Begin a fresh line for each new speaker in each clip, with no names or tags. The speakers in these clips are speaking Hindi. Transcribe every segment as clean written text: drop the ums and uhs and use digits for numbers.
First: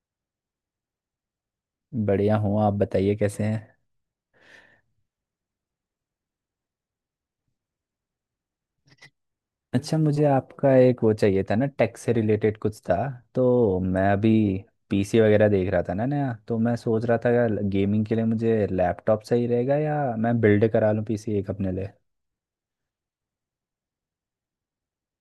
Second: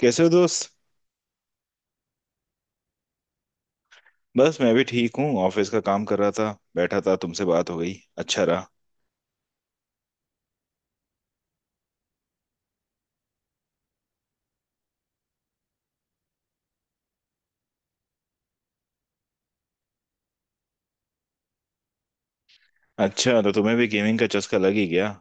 कैसे हो दोस्त।
बढ़िया हूँ। आप बताइए कैसे हैं।
बस मैं भी ठीक हूँ, ऑफिस का काम कर रहा था, बैठा था। तुमसे बात हो गई, अच्छा रहा।
अच्छा मुझे आपका एक वो चाहिए था ना, टैक्स से रिलेटेड कुछ था। तो मैं अभी पीसी वगैरह देख रहा था ना, नया। तो मैं सोच रहा था गेमिंग के लिए मुझे लैपटॉप सही रहेगा या मैं बिल्ड करा लूँ पीसी एक अपने लिए।
अच्छा, तो तुम्हें भी गेमिंग का चस्का लग ही गया।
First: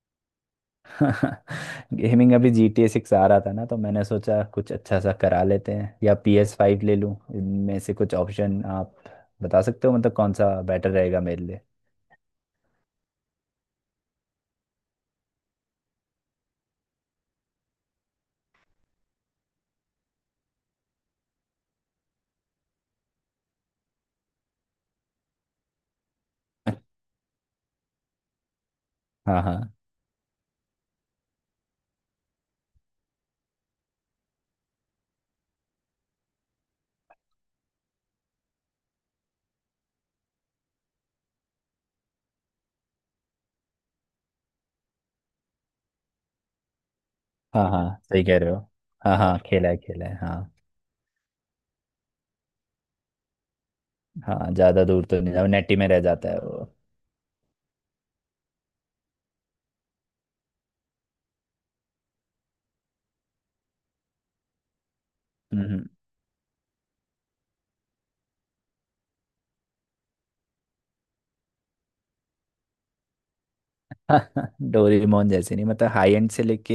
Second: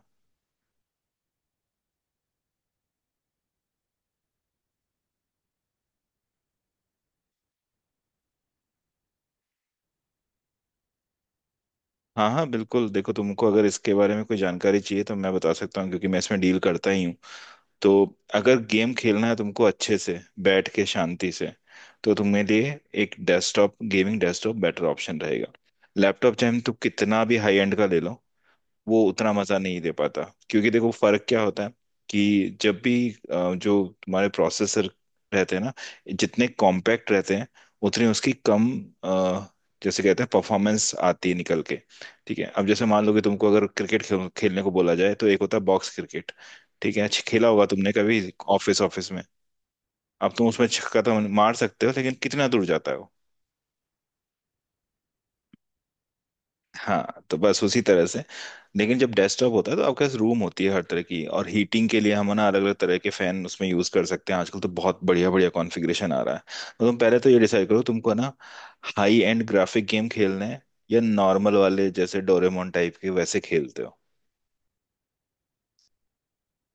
गेमिंग अभी GTA 6 आ रहा था ना, तो मैंने सोचा कुछ अच्छा सा करा लेते हैं या PS5 ले लूँ। इनमें से कुछ ऑप्शन आप बता सकते हो मतलब कौन सा बेटर रहेगा मेरे लिए।
हाँ हाँ बिल्कुल, देखो तुमको अगर इसके बारे में कोई जानकारी चाहिए तो मैं बता सकता हूँ, क्योंकि मैं इसमें डील करता ही हूँ। तो अगर गेम खेलना है तुमको अच्छे से बैठ के शांति से, तो तुम्हें लिए एक desktop, gaming desktop better option रहेगा। लैपटॉप चाहे तुम कितना भी हाई एंड का ले लो, वो उतना
हाँ
मजा
हाँ।
नहीं दे पाता। क्योंकि देखो फर्क क्या होता है कि जब भी जो तुम्हारे प्रोसेसर रहते हैं ना, जितने कॉम्पैक्ट रहते हैं उतनी उसकी कम अ, जैसे कहते हैं, परफॉर्मेंस आती है निकल के। ठीक है, अब जैसे मान लो कि तुमको अगर क्रिकेट खेलने को बोला जाए, तो एक होता है बॉक्स क्रिकेट, ठीक है। अच्छा खेला होगा
हाँ हाँ,
तुमने कभी
सही कह रहे हो।
ऑफिस ऑफिस
हाँ
में।
हाँ खेला है खेला है,
अब तुम
हाँ।
उसमें छक्का तो मार सकते हो, लेकिन कितना दूर जाता है वो।
हाँ, ज्यादा दूर तो नहीं जाओ, नेटी में रह जाता है वो।
हाँ, तो बस उसी तरह से। लेकिन जब डेस्कटॉप होता है तो आपके पास रूम होती है हर तरह की, और हीटिंग के लिए हम ना अलग अलग तरह के फैन उसमें यूज कर सकते हैं। आजकल तो बहुत बढ़िया बढ़िया
हम्म।
कॉन्फ़िगरेशन आ रहा है। तो तुम पहले तो ये डिसाइड करो तुमको ना हाई एंड ग्राफिक गेम खेलने हैं, या नॉर्मल वाले जैसे डोरेमोन टाइप के, वैसे खेलते हो।
डोरेमोन जैसे नहीं, मतलब हाई एंड से लेके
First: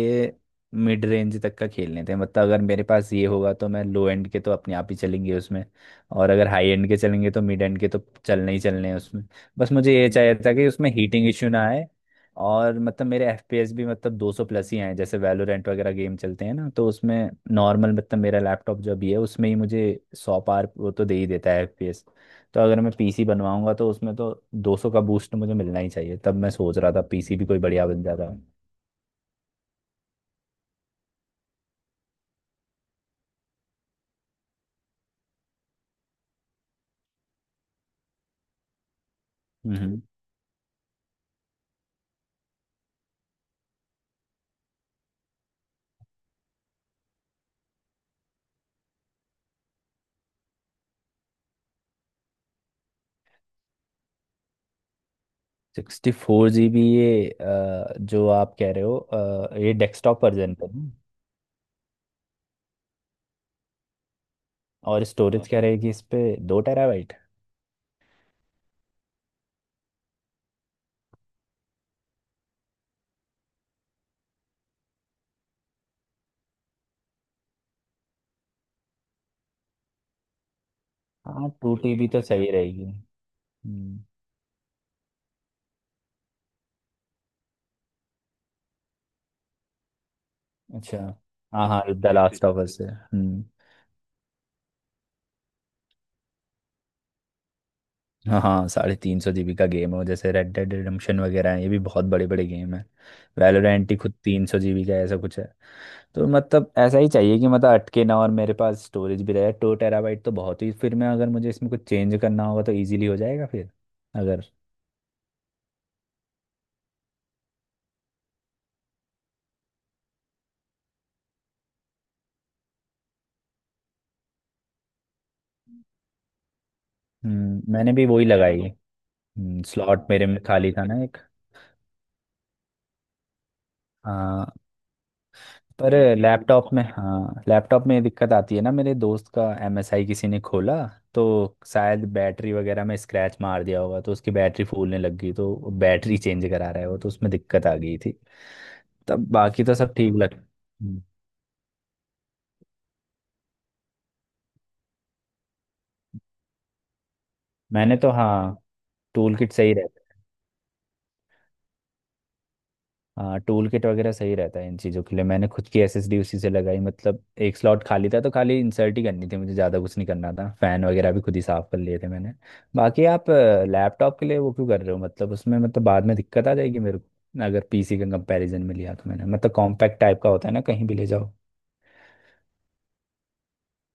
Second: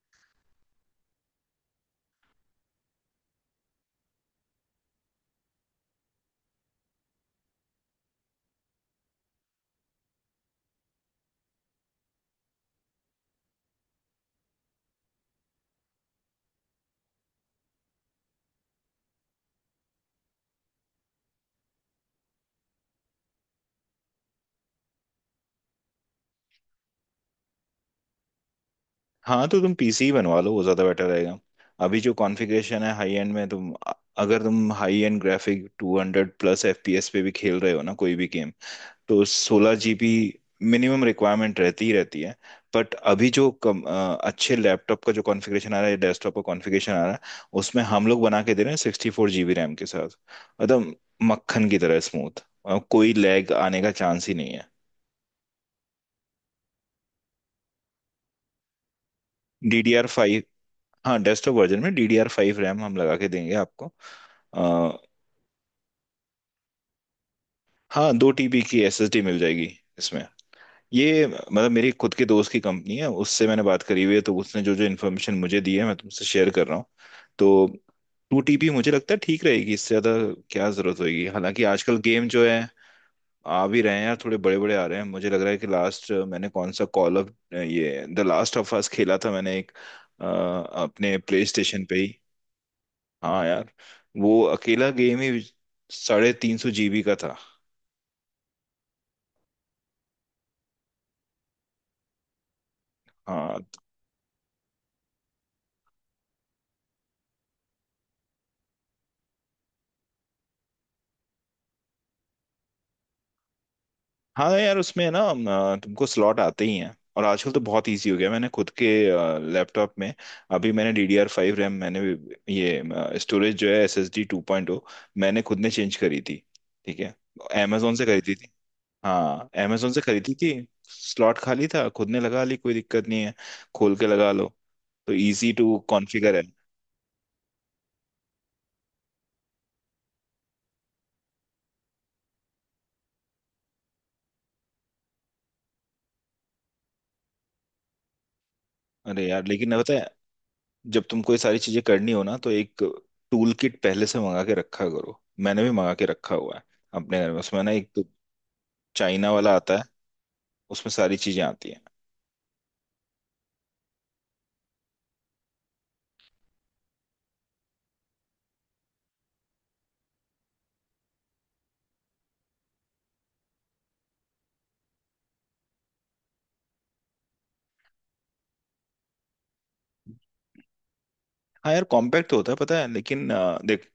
मिड रेंज तक का खेलने थे। मतलब अगर मेरे पास ये होगा तो मैं लो एंड के तो अपने आप ही चलेंगे उसमें। और अगर हाई एंड के चलेंगे तो मिड एंड के तो चलने ही चलने हैं उसमें। बस मुझे ये चाहिए था कि उसमें हीटिंग इश्यू ना आए, और मतलब मेरे एफपीएस भी मतलब 200 प्लस ही आए। जैसे वैलोरेंट वगैरह गेम चलते हैं ना, तो उसमें नॉर्मल मतलब मेरा लैपटॉप जो भी है उसमें ही मुझे 100 पार वो तो दे ही देता है एफपीएस। तो अगर मैं पीसी बनवाऊंगा तो उसमें तो 200 का बूस्ट मुझे मिलना ही चाहिए। तब मैं सोच रहा था पीसी भी कोई बढ़िया बन जाता।
हाँ तो तुम पीसी ही बनवा लो, वो ज्यादा बेटर रहेगा। अभी जो कॉन्फ़िगरेशन है हाई एंड में, तुम अगर तुम हाई एंड ग्राफिक 200+ FPS पे भी खेल रहे हो ना कोई भी गेम, तो सोलह
हम्म।
जीबी मिनिमम रिक्वायरमेंट रहती ही रहती है। बट अभी जो अच्छे लैपटॉप का जो कॉन्फ़िगरेशन आ रहा है, डेस्कटॉप का कॉन्फ़िगरेशन आ रहा है, उसमें हम लोग बना के दे रहे हैं 64 GB रैम के साथ, एकदम मक्खन की तरह स्मूथ, कोई लैग आने का चांस ही नहीं है।
64 GB ये जो आप कह रहे हो ये
D D R
desktop
five.
Version पे ना?
हाँ डेस्कटॉप वर्जन में DDR5 रैम हम लगा के देंगे आपको। अ,
और स्टोरेज क्या रहेगी इस पे, 2 टेराबाइट?
हाँ, 2 TB की एस एस डी मिल जाएगी इसमें। ये मतलब मेरी खुद के दोस्त की कंपनी है, उससे मैंने बात करी हुई है, तो उसने जो जो इन्फॉर्मेशन मुझे दी है मैं तुमसे शेयर कर रहा हूँ। तो टू टीपी मुझे लगता है ठीक रहेगी, इससे ज़्यादा क्या ज़रूरत होगी।
हाँ
हालांकि
टू
आजकल
टीबी तो
गेम जो
सही
है
रहेगी।
आ भी रहे हैं
हम्म।
यार, थोड़े बड़े बड़े आ रहे हैं। मुझे लग रहा है कि लास्ट मैंने कौन सा कॉल ऑफ, ये द लास्ट ऑफ अस खेला था मैंने एक,
अच्छा।
अपने प्ले
हाँ हाँ
स्टेशन पे
द
ही।
लास्ट ऑफ अस है, हम्म।
हाँ यार, वो अकेला गेम ही 350 GB का था।
हाँ हाँ 350 GB का गेम है। जैसे रेड डेड रिडम्पशन वगैरह है, ये भी बहुत बड़े बड़े गेम है।
हाँ।
वैलोरेंट ही खुद 300 GB का ऐसा कुछ है। तो मतलब ऐसा ही चाहिए कि मतलब अटके ना, और मेरे पास स्टोरेज भी रहे। 2 टेराबाइट तो बहुत ही, फिर मैं अगर मुझे इसमें कुछ चेंज करना होगा तो इजीली हो जाएगा फिर, अगर।
हाँ यार उसमें ना तुमको स्लॉट आते ही हैं, और आजकल तो बहुत इजी हो गया। मैंने खुद के लैपटॉप में अभी मैंने DDR5 रैम ये स्टोरेज जो है एस एस डी 2.0, मैंने खुद ने चेंज करी थी, ठीक है।
मैंने
अमेजोन से
भी वही
खरीदी थी।
लगाई।
हाँ, अमेजोन से
स्लॉट मेरे
खरीदी
में
थी।
खाली था ना एक।
स्लॉट खाली था, खुद ने लगा ली, कोई दिक्कत नहीं है, खोल के लगा लो।
हाँ।
तो इजी टू
पर
कॉन्फ़िगर है।
लैपटॉप में, हाँ लैपटॉप में ये दिक्कत आती है ना। मेरे दोस्त का एमएसआई किसी ने खोला तो शायद बैटरी वगैरह में स्क्रैच मार दिया होगा, तो उसकी बैटरी फूलने लग गई। तो बैटरी चेंज करा रहा है वो, तो उसमें दिक्कत आ गई थी।
अरे
तब
यार
बाकी तो
लेकिन पता
सब
है,
ठीक लग,
जब तुमको ये सारी चीजें करनी हो ना, तो एक टूल किट पहले से मंगा के रखा करो। मैंने भी मंगा के रखा हुआ है अपने घर में। उसमें ना एक
मैंने
तो
तो, हाँ,
चाइना
टूल किट
वाला
सही
आता है,
रहता है।
उसमें सारी चीजें आती हैं।
हाँ टूल किट वगैरह सही रहता है इन चीज़ों के लिए। मैंने खुद की एसएसडी उसी से लगाई। मतलब एक स्लॉट खाली था तो खाली इंसर्ट ही करनी थी मुझे, ज़्यादा कुछ नहीं करना था। फ़ैन वगैरह भी खुद ही साफ़ कर लिए थे मैंने। बाकी आप लैपटॉप के लिए वो क्यों कर रहे हो मतलब उसमें, मतलब बाद में दिक्कत आ जाएगी मेरे को अगर पीसी के कंपैरिजन में लिया तो। मैंने मतलब कॉम्पैक्ट टाइप का होता है ना, कहीं भी ले जाओ।
हाँ यार कॉम्पैक्ट तो होता है पता है, लेकिन देख,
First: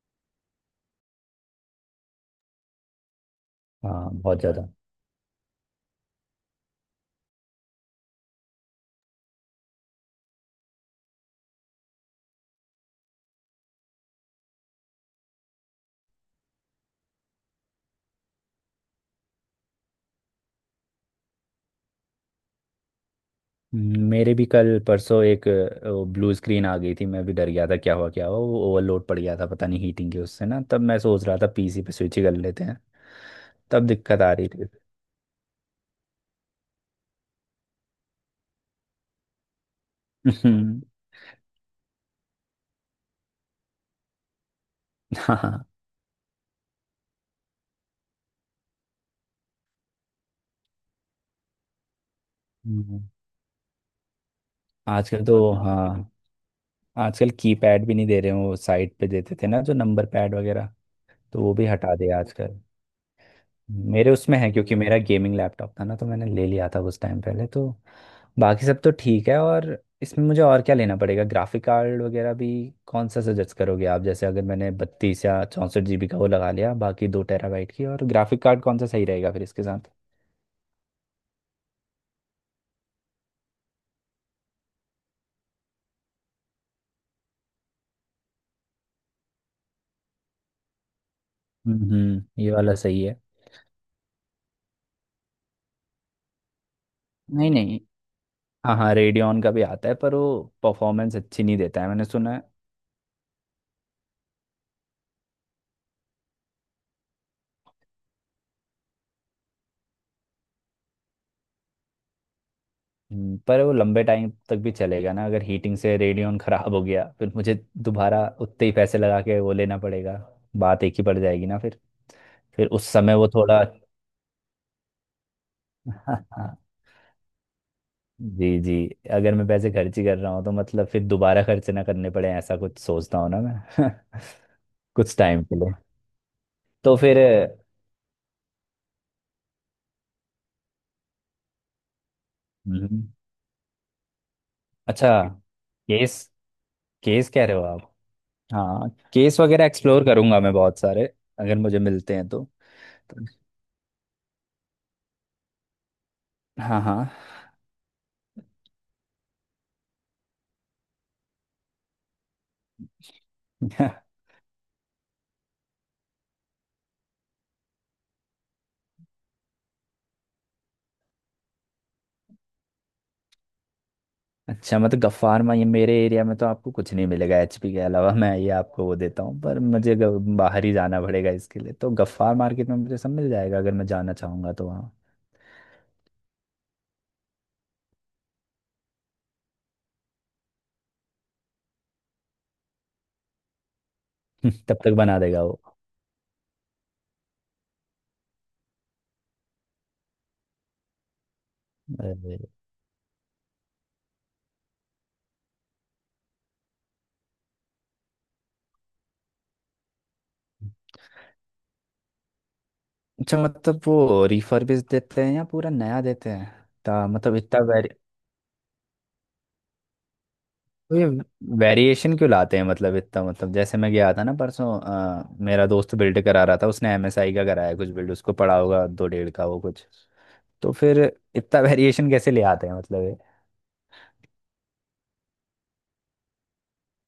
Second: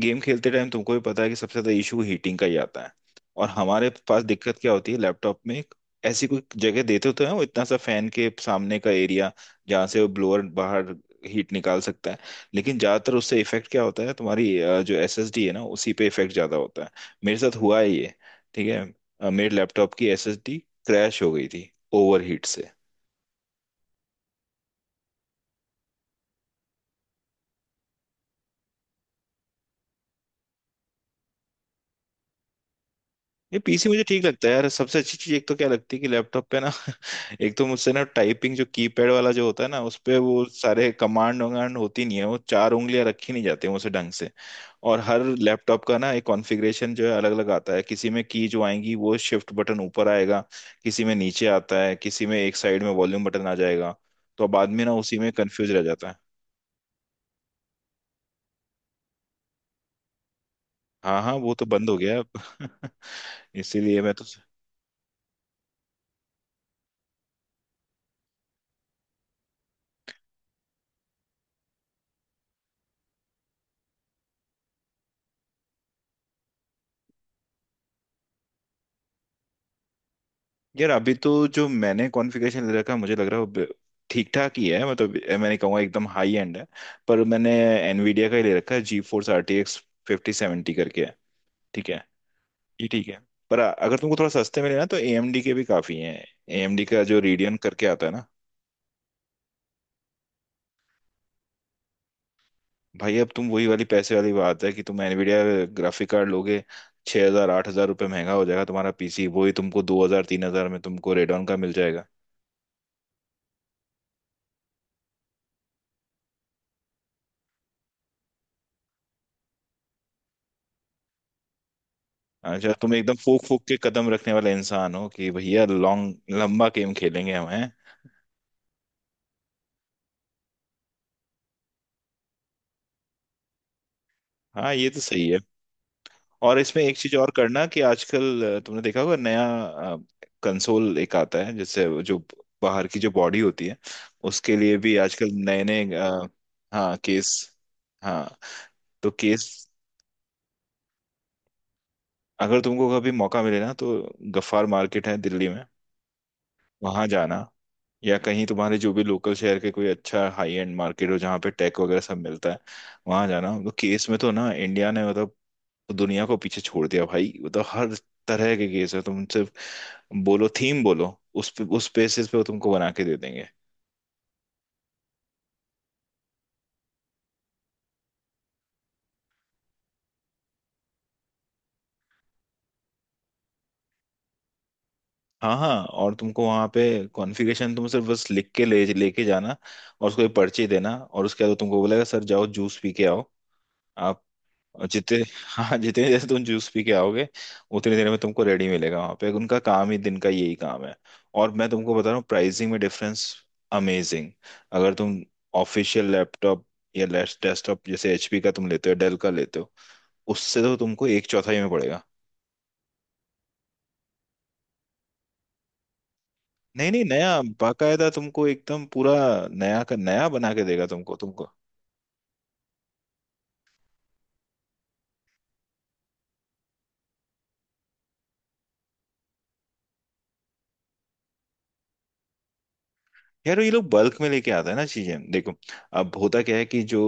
गेम खेलते टाइम तुमको भी पता है कि सबसे ज्यादा इशू हीटिंग का ही आता है। और हमारे
हाँ
पास
बहुत
दिक्कत
ज़्यादा।
क्या होती है लैपटॉप में, एक ऐसी कोई जगह देते तो है वो, इतना सा फैन के सामने का एरिया जहाँ से वो ब्लोअर बाहर हीट निकाल सकता है। लेकिन ज्यादातर उससे इफेक्ट क्या होता है, तुम्हारी जो एसएसडी है ना, उसी पे इफेक्ट ज्यादा होता है। मेरे साथ हुआ है ये, ठीक है। मेरे लैपटॉप की एसएसडी क्रैश हो गई थी ओवर हीट से।
मेरे भी कल परसों एक ब्लू स्क्रीन आ गई थी। मैं भी डर गया था क्या हुआ क्या हुआ। वो ओवरलोड पड़ गया था, पता नहीं हीटिंग के उससे ना। तब मैं सोच रहा था पीसी पे स्विच ही कर लेते हैं।
ये
तब
पीसी मुझे
दिक्कत
ठीक
आ
लगता
रही
है
थी।
यार। सबसे अच्छी चीज एक तो क्या लगती है कि लैपटॉप पे ना एक तो मुझसे ना टाइपिंग, जो कीपैड वाला जो होता है ना उस पे, वो
हम्म।
सारे कमांड वमांड होती नहीं है, वो चार उंगलियां रखी नहीं जाती मुझसे ढंग से। और हर
हाँ।
लैपटॉप का ना एक कॉन्फ़िगरेशन जो है अलग अलग आता है। किसी में की जो आएंगी वो शिफ्ट बटन ऊपर आएगा, किसी में नीचे आता है, किसी में एक साइड में
हम्म।
वॉल्यूम बटन आ जाएगा। तो अब आदमी ना उसी
आजकल
में
तो,
कंफ्यूज रह जाता
हाँ,
है।
आजकल कीपैड भी नहीं दे रहे हैं। वो साइड पे देते थे ना जो नंबर पैड वगैरह,
हाँ हाँ,
तो
वो
वो
तो
भी
बंद
हटा
हो गया
दिया आजकल।
अब इसीलिए
मेरे
मैं तो,
उसमें है क्योंकि मेरा गेमिंग लैपटॉप था ना, तो मैंने ले लिया था उस टाइम पहले तो। बाकी सब तो ठीक है, और इसमें मुझे और क्या लेना पड़ेगा? ग्राफिक कार्ड वगैरह भी कौन सा सजेस्ट करोगे आप? जैसे अगर मैंने 32 या 64 GB का वो लगा लिया, बाकी 2 टेराबाइट की, और ग्राफिक कार्ड कौन सा सही रहेगा फिर इसके साथ?
यार अभी तो जो मैंने कॉन्फ़िगरेशन ले रखा है, मुझे लग रहा है वो ठीक ठाक ही है। मतलब मैंने कहूँगा एकदम हाई एंड है। पर मैंने एनवीडिया का ही ले रखा है, GeForce R T x 5070 करके है, ठीक है।
हम्म, ये वाला
ये
सही
ठीक है।
है।
पर अगर तुमको थोड़ा सस्ते में लेना तो ए एम डी के भी काफ़ी हैं। ए एम डी का जो
नहीं
रेडियन
नहीं।
करके आता है ना।
हाँ हाँ रेडियन का भी आता है, पर वो परफॉर्मेंस अच्छी नहीं देता है, मैंने सुना है।
भाई अब तुम, वही वाली पैसे वाली बात है कि तुम एनवीडिया ग्राफिक कार्ड लोगे, ₹6,000-8,000 महंगा हो जाएगा तुम्हारा पीसी। वही तुमको 2,000-3,000 में तुमको रेडॉन का मिल जाएगा।
पर वो लंबे टाइम तक भी चलेगा ना? अगर हीटिंग से रेडियन ख़राब हो गया फिर मुझे दोबारा उतने ही पैसे लगा के वो लेना पड़ेगा। बात एक ही पड़ जाएगी ना फिर। फिर
अच्छा,
उस
तुम एकदम
समय वो
फूक फूक
थोड़ा।
के कदम रखने वाले इंसान हो कि भैया लॉन्ग, लंबा गेम खेलेंगे हम हैं।
जी जी। अगर मैं पैसे खर्च ही कर रहा हूँ तो मतलब फिर दोबारा खर्च ना करने पड़े, ऐसा कुछ सोचता हूँ ना मैं।
हाँ ये तो
कुछ
सही है।
टाइम के लिए।
और इसमें
तो
एक चीज
फिर।
और करना कि आजकल तुमने देखा होगा, नया कंसोल एक आता है जिससे वो जो बाहर की
हम्म,
जो बॉडी होती है, उसके लिए भी
अच्छा।
आजकल नए नए,
केस।
हाँ
केस
केस।
कह रहे हो आप?
हाँ
हाँ,
तो
केस
केस,
वगैरह एक्सप्लोर करूंगा मैं, बहुत सारे अगर मुझे मिलते हैं तो।
अगर तुमको कभी मौका मिले ना तो गफ्फार मार्केट है दिल्ली में,
हाँ हाँ।
वहां जाना। या कहीं तुम्हारे जो भी लोकल शहर के कोई अच्छा हाई एंड मार्केट हो जहाँ पे टेक वगैरह सब मिलता है, वहां जाना। तो केस में तो ना, इंडिया ने मतलब दुनिया को पीछे छोड़ दिया भाई। मतलब हर तरह के केस है, तुम सिर्फ बोलो थीम, बोलो उस पे, उस बेसिस पे वो तुमको बना के दे देंगे।
अच्छा, मतलब गफ्फार में, ये मेरे एरिया में तो आपको कुछ नहीं मिलेगा एचपी के अलावा। मैं ये आपको वो देता हूँ, पर मुझे बाहर ही जाना पड़ेगा इसके लिए। तो गफ्फार मार्केट में मुझे सब मिल जाएगा अगर मैं जाना चाहूँगा तो वहाँ।
हाँ हाँ, और तुमको वहाँ पे कॉन्फ़िगरेशन तुम सिर्फ बस लिख के ले लेके जाना, और उसको एक पर्ची देना। और उसके बाद वो तुमको बोलेगा, सर जाओ जूस पी के आओ। आप,
तब
और
तक
जितने,
बना देगा वो।
हाँ जितनी देर तुम जूस पी के आओगे, उतनी देर में तुमको रेडी मिलेगा वहां पे। उनका काम ही दिन का यही काम है। और मैं तुमको बता रहा हूँ
अरे,
प्राइसिंग में डिफरेंस अमेजिंग। अगर तुम ऑफिशियल लैपटॉप या डेस्कटॉप जैसे एचपी का तुम लेते हो, डेल का लेते हो, उससे तो तुमको एक चौथाई में पड़ेगा।
अच्छा मतलब वो रिफर्बिश देते हैं या पूरा नया देते हैं?
नहीं नहीं,
ता
नया,
मतलब इतना वेरी,
बाकायदा तुमको एकदम पूरा नया का नया बना के देगा
तो ये
तुमको, तुमको।
वेरिएशन क्यों लाते हैं मतलब इतना? मतलब जैसे मैं गया था ना परसों, मेरा दोस्त बिल्ड करा रहा था उसने एमएसआई का कराया कुछ बिल्ड। उसको पड़ा होगा दो डेढ़ का वो कुछ, तो फिर इतना वेरिएशन कैसे ले आते हैं मतलब ये?
यार ये लोग बल्क में लेके आता है ना चीजें, देखो। अब होता क्या है कि जो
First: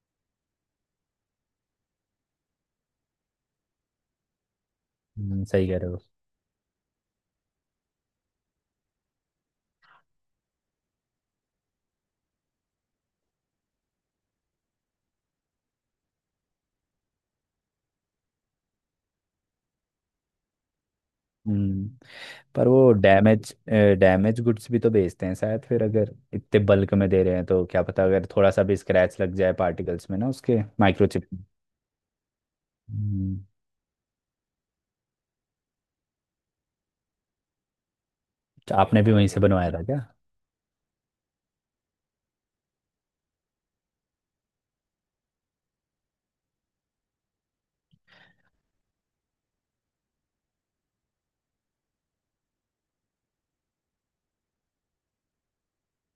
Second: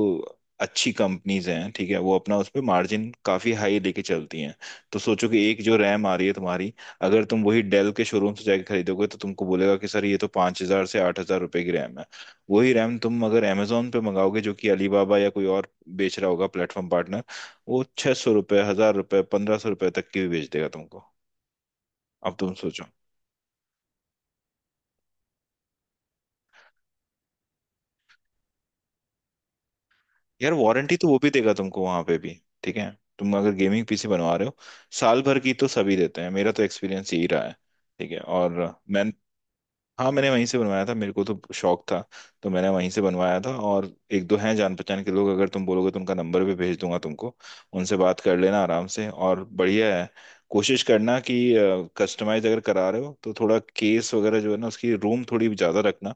अच्छी कंपनीज हैं, ठीक है, वो अपना उस पे मार्जिन काफी हाई लेके चलती हैं। तो सोचो कि एक
सही
जो
कह रहे हो।
रैम आ रही है तुम्हारी, अगर तुम वही डेल के शोरूम से जाके खरीदोगे, तो तुमको बोलेगा कि सर ये तो ₹5,000 से ₹8,000 की रैम है। वही रैम तुम अगर अमेजोन पे मंगाओगे, जो कि अलीबाबा या कोई और बेच रहा होगा, प्लेटफॉर्म पार्टनर, वो ₹600, ₹1,000, ₹1,500 तक की भी बेच देगा तुमको।
हम्म।
अब तुम
पर
सोचो।
वो डैमेज, डैमेज गुड्स भी तो बेचते हैं शायद। फिर अगर इतने बल्क में दे रहे हैं तो क्या पता, अगर थोड़ा सा भी स्क्रैच लग जाए पार्टिकल्स में ना,
यार
उसके
वारंटी तो वो
माइक्रोचिप।
भी देगा तुमको वहां पे भी, ठीक है। तुम अगर गेमिंग पीसी बनवा रहे हो, साल भर की तो सभी देते हैं, मेरा तो एक्सपीरियंस यही रहा है, ठीक है। और
तो आपने
मैंने,
भी वहीं से बनवाया था क्या?
हाँ मैंने वहीं से बनवाया था, मेरे को तो शौक था तो मैंने वहीं से बनवाया था। और एक दो हैं जान पहचान के लोग, अगर तुम बोलोगे तो उनका नंबर भी भेज दूंगा तुमको, उनसे बात कर लेना आराम से, और बढ़िया है। कोशिश करना कि कस्टमाइज अगर करा रहे हो तो थोड़ा केस वगैरह जो है ना, उसकी रूम थोड़ी ज़्यादा रखना।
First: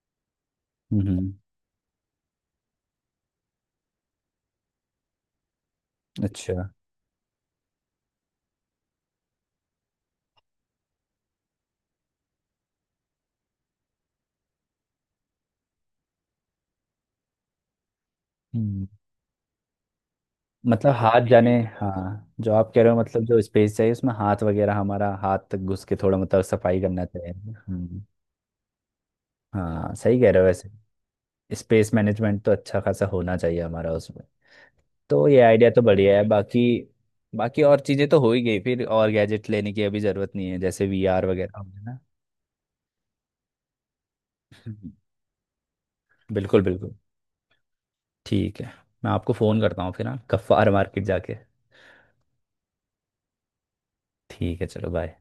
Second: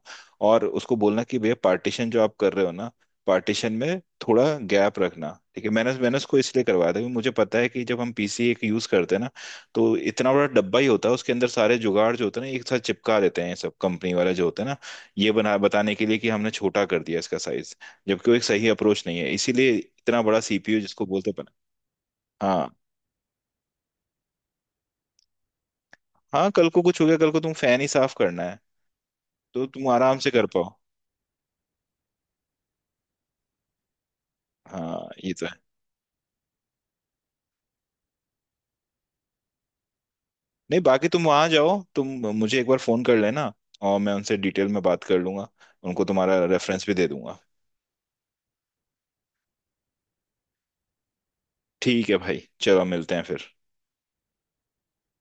और उसको
हम्म
बोलना
हम्म,
कि भैया पार्टीशन जो आप कर रहे हो ना, पार्टीशन में थोड़ा गैप रखना, ठीक है। मैंने मैंने उसको
अच्छा।
इसलिए करवाया था क्योंकि मुझे पता है कि जब हम पीसी एक यूज़ करते हैं ना, तो इतना बड़ा डब्बा ही होता है, उसके अंदर सारे जुगाड़ जो होते हैं ना एक साथ चिपका देते हैं सब, कंपनी वाला जो होता है ना, ये बना बताने के लिए कि हमने छोटा कर दिया इसका साइज। जबकि वो एक सही
हम्म,
अप्रोच नहीं है, इसीलिए इतना बड़ा सीपीयू
मतलब
जिसको
हाथ
बोलते हैं
जाने।
बना।
हाँ जो आप
हाँ
कह रहे हो मतलब जो स्पेस चाहिए, उसमें हाथ वगैरह, हमारा हाथ तक घुस के थोड़ा मतलब
हाँ, कल
सफाई
को कुछ
करना
हो गया, कल
चाहिए।
को तुम फैन ही
हम्म।
साफ करना है तो तुम
हाँ
आराम
सही
से
कह रहे
कर
हो
पाओ।
वैसे। स्पेस मैनेजमेंट तो अच्छा खासा होना चाहिए हमारा उसमें।
हाँ
तो
ये
ये
तो है।
आइडिया तो बढ़िया है। बाकी, बाकी और चीज़ें तो हो ही गई फिर। और गैजेट लेने की अभी ज़रूरत नहीं है,
नहीं
जैसे
बाकी तुम
वीआर
वहां
वगैरह हो
जाओ,
गया ना।
तुम मुझे एक बार फोन कर लेना, और मैं उनसे डिटेल में
हम्म।
बात कर लूंगा, उनको तुम्हारा
बिल्कुल
रेफरेंस भी
बिल्कुल।
दे दूंगा।
ठीक है। मैं आपको फ़ोन करता हूँ फिर, हाँ, गफ्फार मार्केट जाके।
ठीक है भाई, चलो मिलते हैं फिर।
ठीक है, चलो बाय।